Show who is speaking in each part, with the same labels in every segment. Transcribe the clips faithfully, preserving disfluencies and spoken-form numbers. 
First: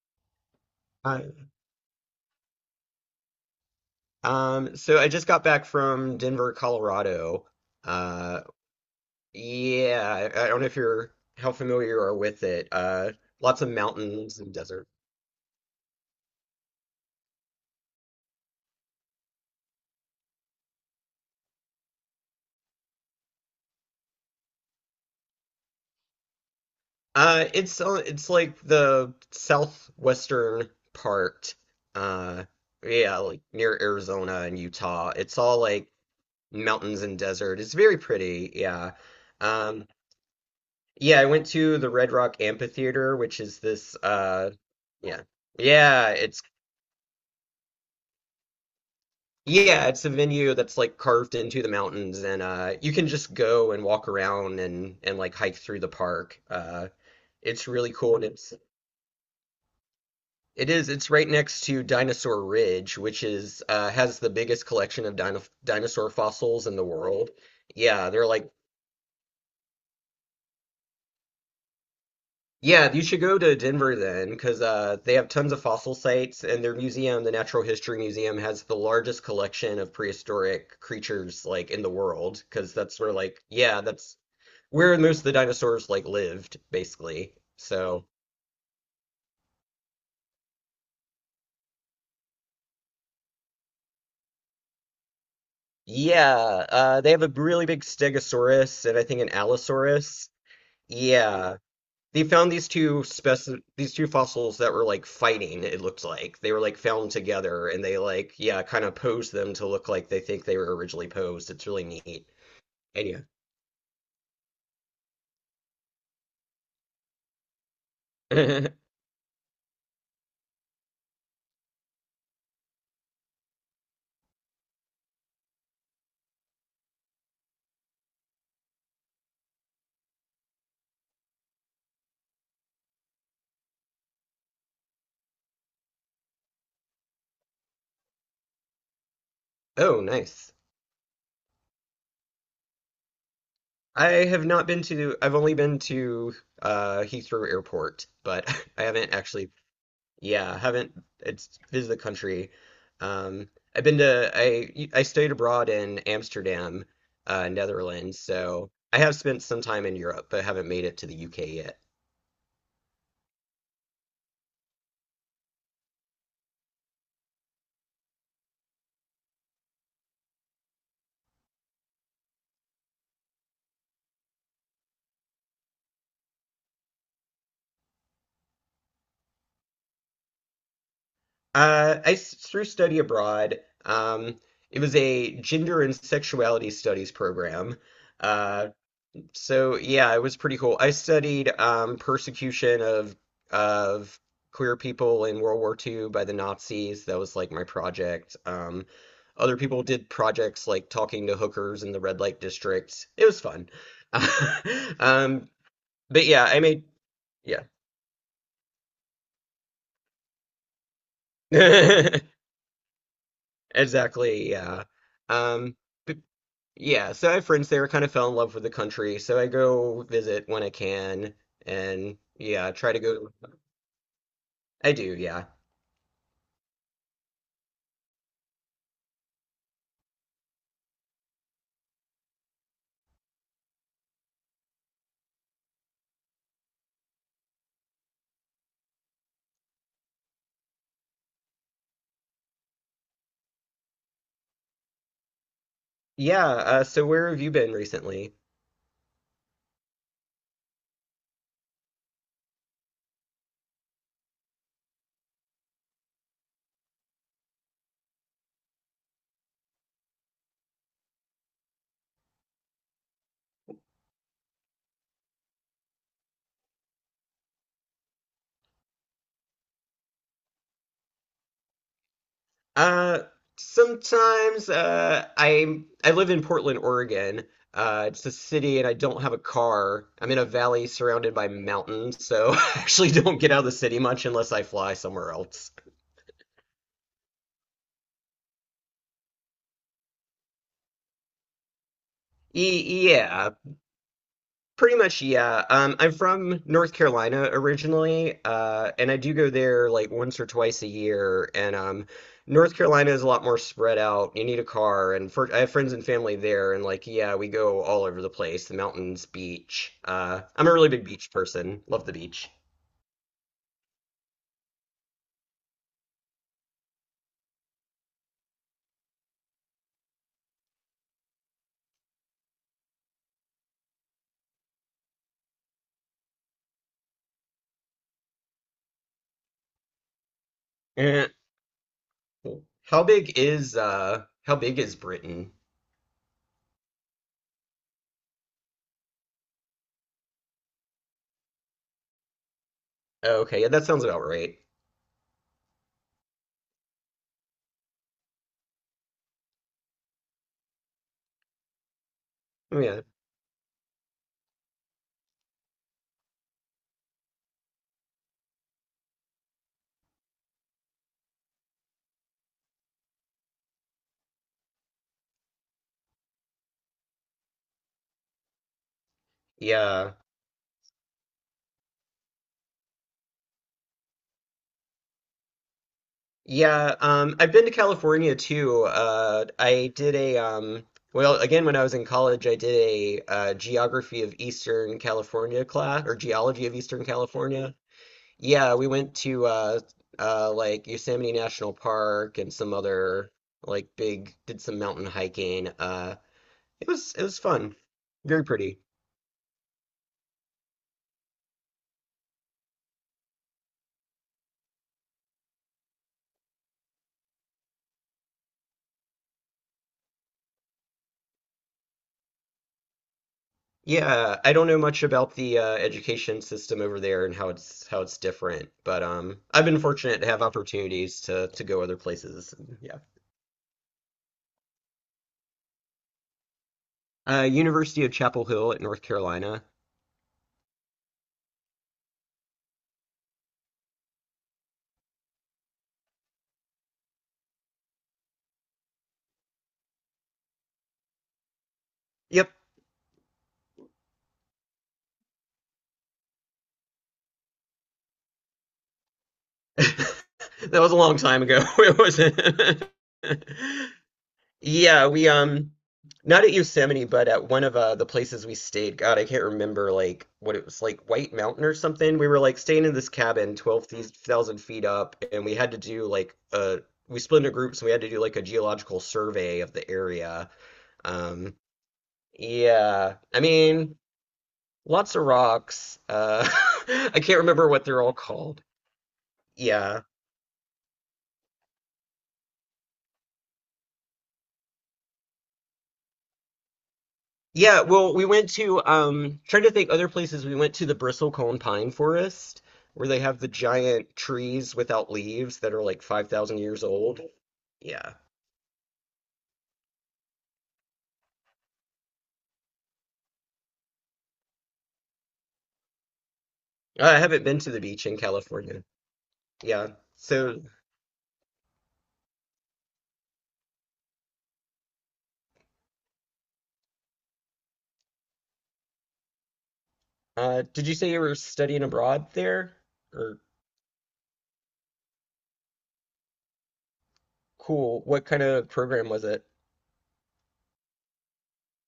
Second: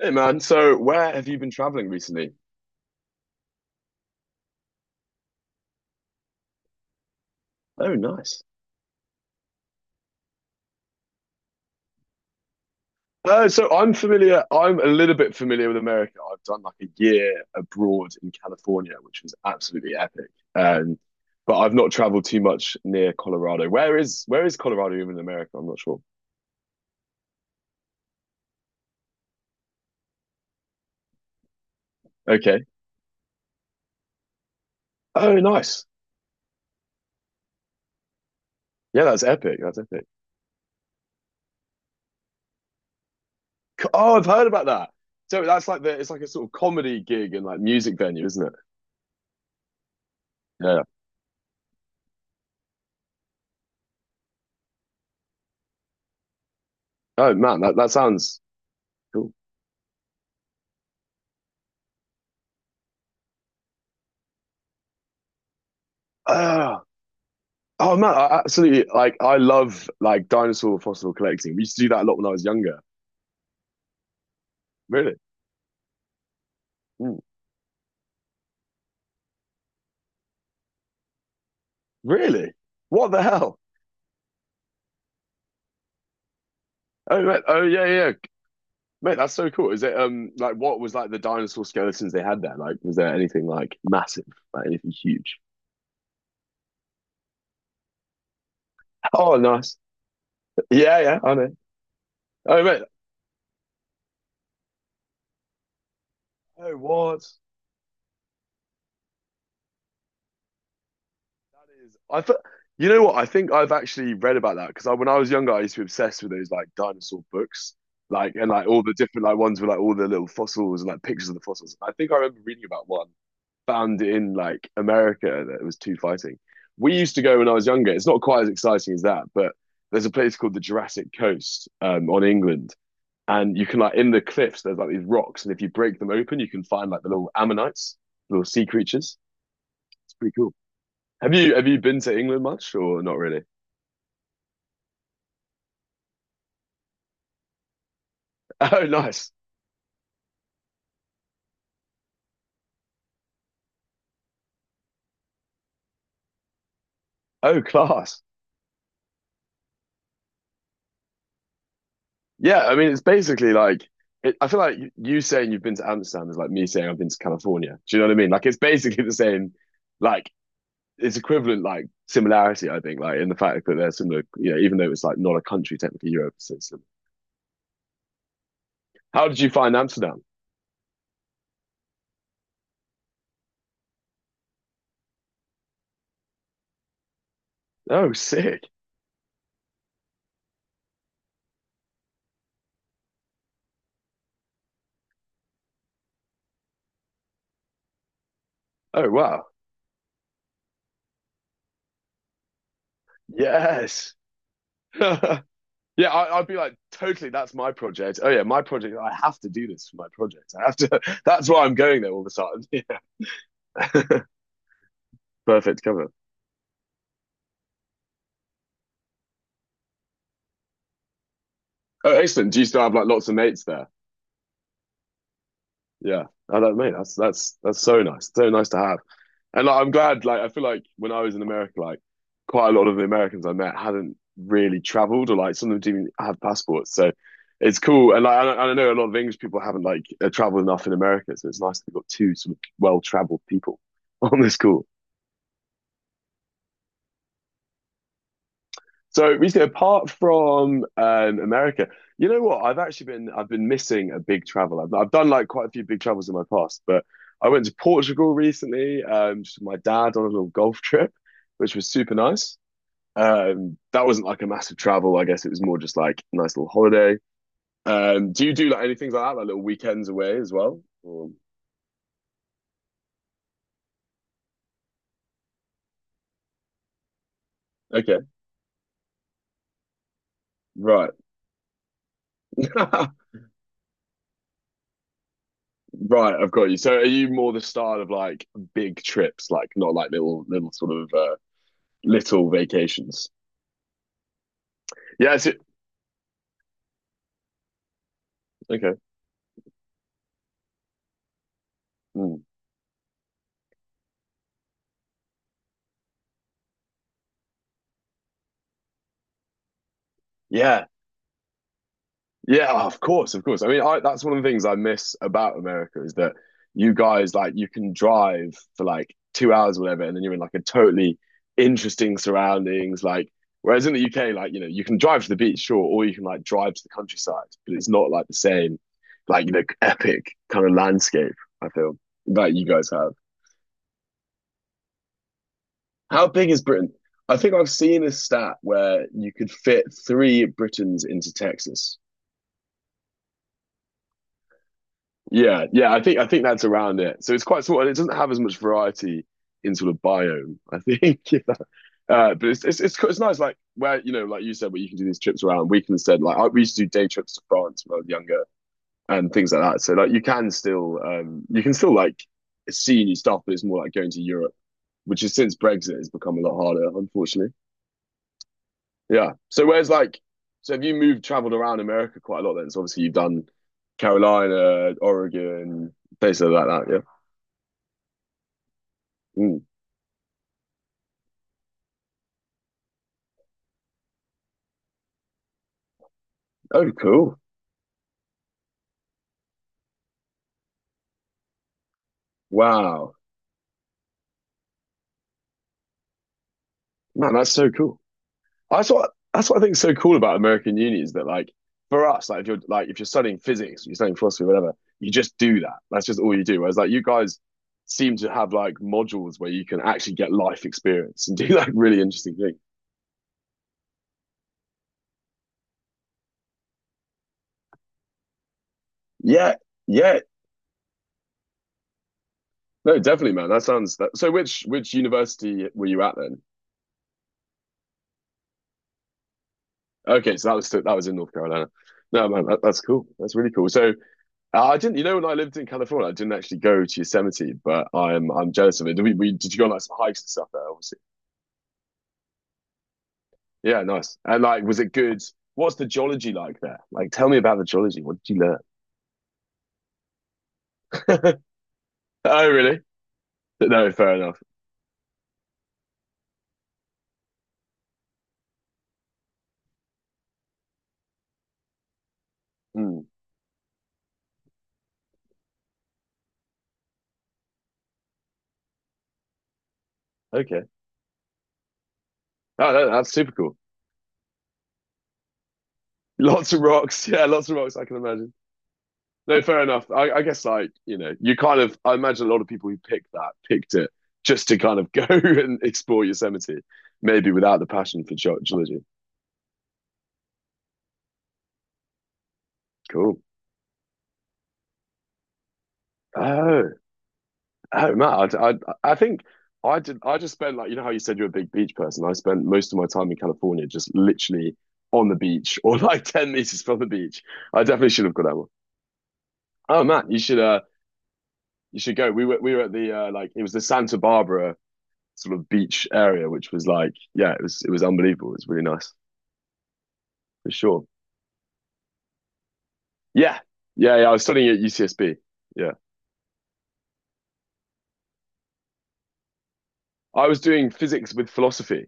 Speaker 1: Hey man, so where have
Speaker 2: Hi.
Speaker 1: you been traveling recently?
Speaker 2: Um, so I just got back from Denver, Colorado.
Speaker 1: Oh,
Speaker 2: Uh,
Speaker 1: nice.
Speaker 2: yeah, I, I don't know if you're how familiar you are with it. Uh,
Speaker 1: Uh,
Speaker 2: lots
Speaker 1: so
Speaker 2: of
Speaker 1: I'm
Speaker 2: mountains
Speaker 1: familiar,
Speaker 2: and
Speaker 1: I'm a
Speaker 2: desert.
Speaker 1: little bit familiar with America. I've done like a year abroad in California, which was absolutely epic. Um, but I've not traveled too much near Colorado. Where is where is Colorado even in America? I'm not sure.
Speaker 2: Uh, it's uh, it's like the southwestern part. Uh,
Speaker 1: Okay.
Speaker 2: yeah, like near Arizona and Utah.
Speaker 1: Oh,
Speaker 2: It's all
Speaker 1: nice.
Speaker 2: like mountains and desert. It's very pretty. Yeah.
Speaker 1: Yeah, that's epic. That's
Speaker 2: Um,
Speaker 1: epic.
Speaker 2: yeah, I went to the Red Rock Amphitheater, which is
Speaker 1: Co-
Speaker 2: this
Speaker 1: Oh, I've heard
Speaker 2: uh,
Speaker 1: about that.
Speaker 2: yeah.
Speaker 1: So that's like the it's
Speaker 2: Yeah,
Speaker 1: like a
Speaker 2: it's
Speaker 1: sort of comedy gig and like music venue, isn't it?
Speaker 2: Yeah, it's a venue that's
Speaker 1: Yeah.
Speaker 2: like carved into the mountains, and uh, you can just go and walk around and and like hike through the park. Uh,
Speaker 1: Oh man,
Speaker 2: it's
Speaker 1: that, that
Speaker 2: really cool, and
Speaker 1: sounds
Speaker 2: it's
Speaker 1: cool.
Speaker 2: it is it's right next to Dinosaur Ridge, which is uh, has the biggest collection of dino dinosaur fossils in
Speaker 1: Ah,
Speaker 2: the world.
Speaker 1: oh
Speaker 2: Yeah,
Speaker 1: man,
Speaker 2: they're
Speaker 1: I
Speaker 2: like
Speaker 1: absolutely like I love like dinosaur fossil collecting. We used to do that a lot when I was younger.
Speaker 2: yeah, you should go to Denver then, because uh, they
Speaker 1: Really?
Speaker 2: have tons of fossil sites, and their
Speaker 1: Mm,
Speaker 2: museum, the Natural History Museum, has the largest collection of prehistoric creatures like in the world,
Speaker 1: really?
Speaker 2: because that's
Speaker 1: What
Speaker 2: where
Speaker 1: the
Speaker 2: like
Speaker 1: hell?
Speaker 2: yeah, that's where most of the dinosaurs like lived,
Speaker 1: Oh
Speaker 2: basically.
Speaker 1: man, oh yeah,
Speaker 2: So
Speaker 1: yeah. Mate, that's so cool. Is it um like what was like the dinosaur skeletons they had there? Like was there anything like massive, like anything huge?
Speaker 2: yeah, uh, they have a really big Stegosaurus and I think an
Speaker 1: Oh nice.
Speaker 2: Allosaurus.
Speaker 1: Yeah, yeah, I know.
Speaker 2: Yeah, they found
Speaker 1: Oh
Speaker 2: these
Speaker 1: mate.
Speaker 2: two speci these two fossils that were like fighting. It looked like they were
Speaker 1: Oh
Speaker 2: like found
Speaker 1: what?
Speaker 2: together, and they like yeah, kind of posed them to look like they think they were originally posed. It's really
Speaker 1: I
Speaker 2: neat.
Speaker 1: th- you know what?
Speaker 2: And
Speaker 1: I think I've actually read about that because I, when I was younger, I used to be obsessed with those like dinosaur books, like and like
Speaker 2: yeah,
Speaker 1: all the different like ones with like all the little fossils and like pictures of the fossils. I think I remember reading about one found in like America that was two fighting. We used to go when I was younger. It's not quite as exciting as that, but there's a place called the Jurassic Coast um, on England, and you can like in the cliffs there's like these rocks, and if you break them open, you can find like the little ammonites, little sea creatures.
Speaker 2: oh
Speaker 1: It's pretty cool.
Speaker 2: nice.
Speaker 1: Have you have you been to England much or not really?
Speaker 2: I have not been to. I've only been to uh, Heathrow Airport, but I
Speaker 1: Oh,
Speaker 2: haven't
Speaker 1: nice.
Speaker 2: actually Yeah, I haven't it's visited the country. Um, I've been to I I studied abroad in Amsterdam, uh,
Speaker 1: Oh,
Speaker 2: Netherlands,
Speaker 1: class.
Speaker 2: so I have spent some time in Europe, but haven't made it to the U K yet.
Speaker 1: Yeah, I mean, it's basically like it, I feel like y- you saying you've been to Amsterdam is like me saying I've been to California. Do you know what I mean? Like it's basically the same. Like it's equivalent, like similarity. I think, like in the fact that they're similar. You know, even though it's like not a country technically, Europe is similar. How did you find Amsterdam?
Speaker 2: Uh, I s- through study abroad, um, it was a gender and sexuality studies program.
Speaker 1: Oh, sick.
Speaker 2: Uh, So yeah, it was pretty cool. I studied um, persecution of of queer people in World War two by the Nazis. That was like my project. Um,
Speaker 1: Oh, wow.
Speaker 2: other people did projects like talking to hookers in the red light district. It was fun.
Speaker 1: Yes.
Speaker 2: Um,
Speaker 1: Yeah,
Speaker 2: but
Speaker 1: I,
Speaker 2: yeah,
Speaker 1: I'd be
Speaker 2: I
Speaker 1: like,
Speaker 2: made
Speaker 1: totally, that's
Speaker 2: yeah.
Speaker 1: my project. Oh yeah, my project. I have to do this for my project. I have to. That's why I'm going there all the time. Yeah.
Speaker 2: Exactly, yeah. Um,
Speaker 1: Perfect cover.
Speaker 2: but yeah, so I have friends there, kind of fell in love with the country, so I go visit when I can
Speaker 1: Oh,
Speaker 2: and
Speaker 1: excellent. Do you
Speaker 2: yeah,
Speaker 1: still
Speaker 2: try
Speaker 1: have
Speaker 2: to
Speaker 1: like lots
Speaker 2: go.
Speaker 1: of mates there?
Speaker 2: I do, yeah.
Speaker 1: Yeah, I don't mean that's that's that's so nice, so nice to have. And like, I'm glad. Like, I feel like when I was in America, like quite a lot of the Americans I met hadn't really traveled, or like some of them didn't even have passports. So it's cool. And like, I, I know a lot of English people haven't like uh, traveled enough in America, so it's nice that we've got two sort of well-traveled people on this call.
Speaker 2: Yeah, uh, so where have you been recently?
Speaker 1: So recently, apart from um, America, you know what? I've actually been I've been missing a big travel. I've, I've done like quite a few big travels in my past, but I went to Portugal recently, um, just with my dad on a little golf trip, which was super nice. Um, that wasn't like a massive travel. I guess it was more just like a nice little holiday. Um, do you do like anything like that, like little weekends away as well? Or...
Speaker 2: Uh, sometimes uh, I I live in Portland, Oregon. Uh,
Speaker 1: Okay,
Speaker 2: it's a city, and I don't have a car. I'm in a valley
Speaker 1: right,
Speaker 2: surrounded by mountains, so I actually don't get out of the city much unless I fly somewhere else.
Speaker 1: right. I've got you. So are you more the style of like big trips, like not like little little sort of uh, little
Speaker 2: E
Speaker 1: vacations.
Speaker 2: yeah, Pretty much,
Speaker 1: Yeah. It's,
Speaker 2: yeah. Um, I'm from North Carolina originally, uh,
Speaker 1: okay.
Speaker 2: and I do go there like once or twice a year. And um,
Speaker 1: Mm.
Speaker 2: North Carolina is a lot more spread out. You need a car, and for, I have friends and family there, and like, yeah, we go all over the place, the mountains, beach. Uh, I'm a
Speaker 1: Yeah.
Speaker 2: really big beach person. Love the beach.
Speaker 1: Yeah. Oh, of course. Of course. I mean, I, that's one of the things I miss about America is that you guys like you can drive for like two hours, or whatever, and then you're in like a totally interesting surroundings. Like, whereas in the U K, like you know, you can drive to the beach, sure, or you can like drive to the countryside, but it's not like the same, like you know, epic kind of
Speaker 2: Eh.
Speaker 1: landscape. I feel that you guys
Speaker 2: How
Speaker 1: have.
Speaker 2: big is uh, how big is Britain?
Speaker 1: How big is Britain? I think I've seen a stat where you could fit three Britons into Texas.
Speaker 2: Oh, okay, yeah, that sounds about right.
Speaker 1: Yeah, yeah, I think I think that's around it. So it's quite small, and it doesn't have as much variety in sort of biome. I think, uh, but it's,
Speaker 2: Oh,
Speaker 1: it's
Speaker 2: yeah,
Speaker 1: it's it's nice, like where you know, like you said, where you can do these trips around. We can instead, like I, we used to do day trips to France when I was younger and things like that. So like you can still um you can still like see new stuff, but it's more like going to Europe, which is since Brexit has become a lot harder, unfortunately. Yeah. So whereas
Speaker 2: yeah.
Speaker 1: like, so have you moved, traveled around America quite a lot then? So obviously you've done Carolina, Oregon, places like
Speaker 2: Yeah,
Speaker 1: that.
Speaker 2: um, I've been to California too.
Speaker 1: Yeah.
Speaker 2: Uh,
Speaker 1: Mm.
Speaker 2: I did a um, Well, again, when I was in college, I did a uh, geography of Eastern California class or geology of
Speaker 1: Oh,
Speaker 2: Eastern
Speaker 1: cool.
Speaker 2: California. Yeah, we went to uh, uh, like Yosemite National Park and some
Speaker 1: Wow.
Speaker 2: other like big, did some mountain hiking. Uh, it was it
Speaker 1: Man,
Speaker 2: was
Speaker 1: that's so
Speaker 2: fun,
Speaker 1: cool.
Speaker 2: very pretty.
Speaker 1: That's what that's what I think is so cool about American uni is that like for us, like if you're like if you're studying physics, you're studying philosophy, whatever, you just do that. That's just all you do. Whereas like you guys seem to have like modules where you can actually get life experience and do like really interesting things.
Speaker 2: Yeah, I don't know much about the uh, education system over there and how it's how it's different, but um,
Speaker 1: Yeah,
Speaker 2: I've been
Speaker 1: yeah,
Speaker 2: fortunate to have opportunities to to go other places. and,
Speaker 1: no,
Speaker 2: Yeah,
Speaker 1: definitely, man. That sounds that. So, which which university were you at then?
Speaker 2: uh, University of Chapel Hill at North Carolina.
Speaker 1: Okay, so that was that was in North Carolina. No, man, that, that's cool. That's really cool. So, uh, I didn't. You know, when I lived in California, I didn't actually go to Yosemite, but I'm I'm jealous of it. Did we, we did you go on like some hikes and stuff there? Obviously,
Speaker 2: Yep,
Speaker 1: yeah, nice. And like, was it good? What's the geology like there? Like, tell me about the geology. What did you
Speaker 2: that was a long
Speaker 1: learn?
Speaker 2: time ago. It wasn't.
Speaker 1: Oh, really? No, fair enough.
Speaker 2: Yeah, we um not at Yosemite, but at one of uh the places we stayed. God, I can't remember like what it was, like White Mountain or something. We were like staying in
Speaker 1: Hmm.
Speaker 2: this cabin twelve thousand feet up and we had to do like uh we split into groups and we had to do like a geological survey of the area.
Speaker 1: Okay.
Speaker 2: Um
Speaker 1: Oh, that, that's
Speaker 2: yeah.
Speaker 1: super
Speaker 2: I
Speaker 1: cool.
Speaker 2: mean, lots of rocks. Uh
Speaker 1: Lots of rocks.
Speaker 2: I
Speaker 1: Yeah,
Speaker 2: can't
Speaker 1: lots of
Speaker 2: remember
Speaker 1: rocks.
Speaker 2: what
Speaker 1: I can
Speaker 2: they're all
Speaker 1: imagine.
Speaker 2: called.
Speaker 1: No, fair enough.
Speaker 2: Yeah.
Speaker 1: I, I guess like, you know, you kind of I imagine a lot of people who picked that picked it just to kind of go and explore Yosemite, maybe without the
Speaker 2: Yeah,
Speaker 1: passion
Speaker 2: well,
Speaker 1: for
Speaker 2: we
Speaker 1: ge-
Speaker 2: went
Speaker 1: geology.
Speaker 2: to um trying to think other places. We went to the bristlecone pine forest where they
Speaker 1: Cool.
Speaker 2: have the giant trees without leaves that are like five thousand
Speaker 1: Oh,
Speaker 2: years old.
Speaker 1: oh,
Speaker 2: Yeah.
Speaker 1: Matt, I, I, I think I did. I just spent like you know how you said you're a big beach person. I spent most of my time in California just literally on the beach or like ten meters from the
Speaker 2: I
Speaker 1: beach.
Speaker 2: haven't been
Speaker 1: I
Speaker 2: to the
Speaker 1: definitely should
Speaker 2: beach
Speaker 1: have
Speaker 2: in
Speaker 1: got that one.
Speaker 2: California.
Speaker 1: Oh,
Speaker 2: Yeah.
Speaker 1: Matt, you should uh
Speaker 2: So,
Speaker 1: you should go. We were we were at the uh, like it was the Santa Barbara sort of beach area, which was like, yeah, it was it was unbelievable. It was really nice for
Speaker 2: uh
Speaker 1: sure.
Speaker 2: did you say you were studying abroad there?
Speaker 1: Yeah,
Speaker 2: Or
Speaker 1: yeah, yeah. I was studying at U C S B. Yeah,
Speaker 2: cool. What kind of program was it?
Speaker 1: I was doing physics with philosophy,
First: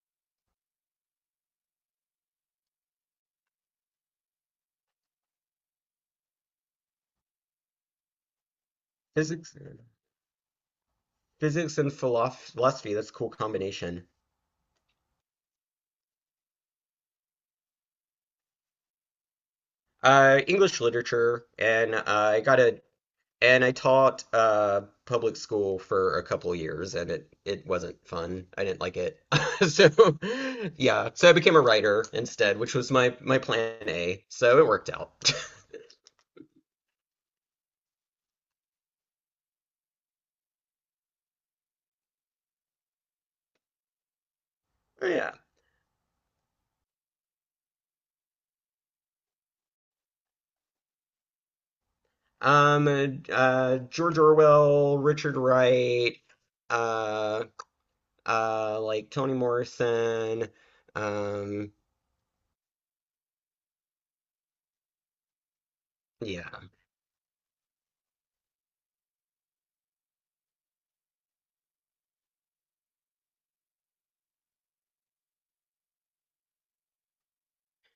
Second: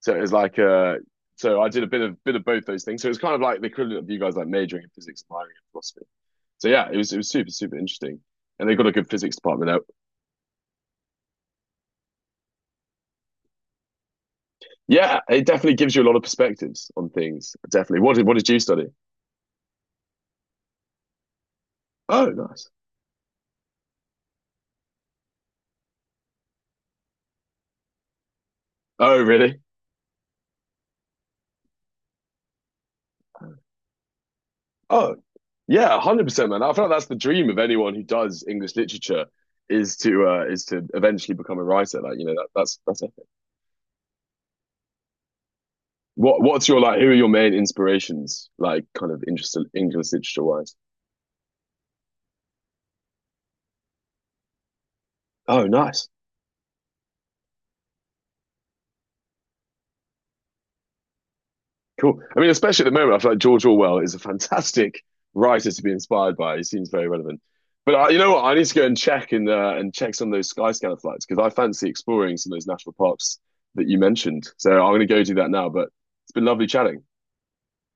Speaker 1: so it was like uh, so I did a bit of bit of both those things. So it was kind of like the equivalent of you guys like majoring in physics and minoring in philosophy. So yeah, it was it was super super interesting. And they got a good physics
Speaker 2: Physics.
Speaker 1: department out.
Speaker 2: Physics and philosoph- philosophy. That's a cool combination.
Speaker 1: Yeah, it definitely gives you a lot of perspectives on things. Definitely. What did what did you study?
Speaker 2: Uh English literature and uh,
Speaker 1: Oh,
Speaker 2: I got
Speaker 1: nice.
Speaker 2: a And I taught uh, public school for a couple of years, and it it wasn't fun. I didn't like it.
Speaker 1: Oh, really?
Speaker 2: So yeah, so I became a writer instead, which was my my plan A. So it worked out.
Speaker 1: Oh, yeah, one hundred percent, man. I feel like that's the dream of anyone who does English literature is to uh, is to eventually become a writer. Like you know that, that's that's it.
Speaker 2: Yeah.
Speaker 1: What what's your like? Who are your main inspirations? Like kind of interest English literature wise.
Speaker 2: Um, uh, George Orwell, Richard
Speaker 1: Oh, nice,
Speaker 2: Wright, uh, uh, like Toni Morrison. Um,
Speaker 1: cool. I mean, especially at the moment, I feel like George Orwell is a fantastic writer to be inspired by. He
Speaker 2: yeah.
Speaker 1: seems very relevant. But uh, you know what? I need to go and check and uh, and check some of those Skyscanner flights because I fancy exploring some of those national parks that you mentioned. So I'm going to go do that now. But it's been lovely chatting.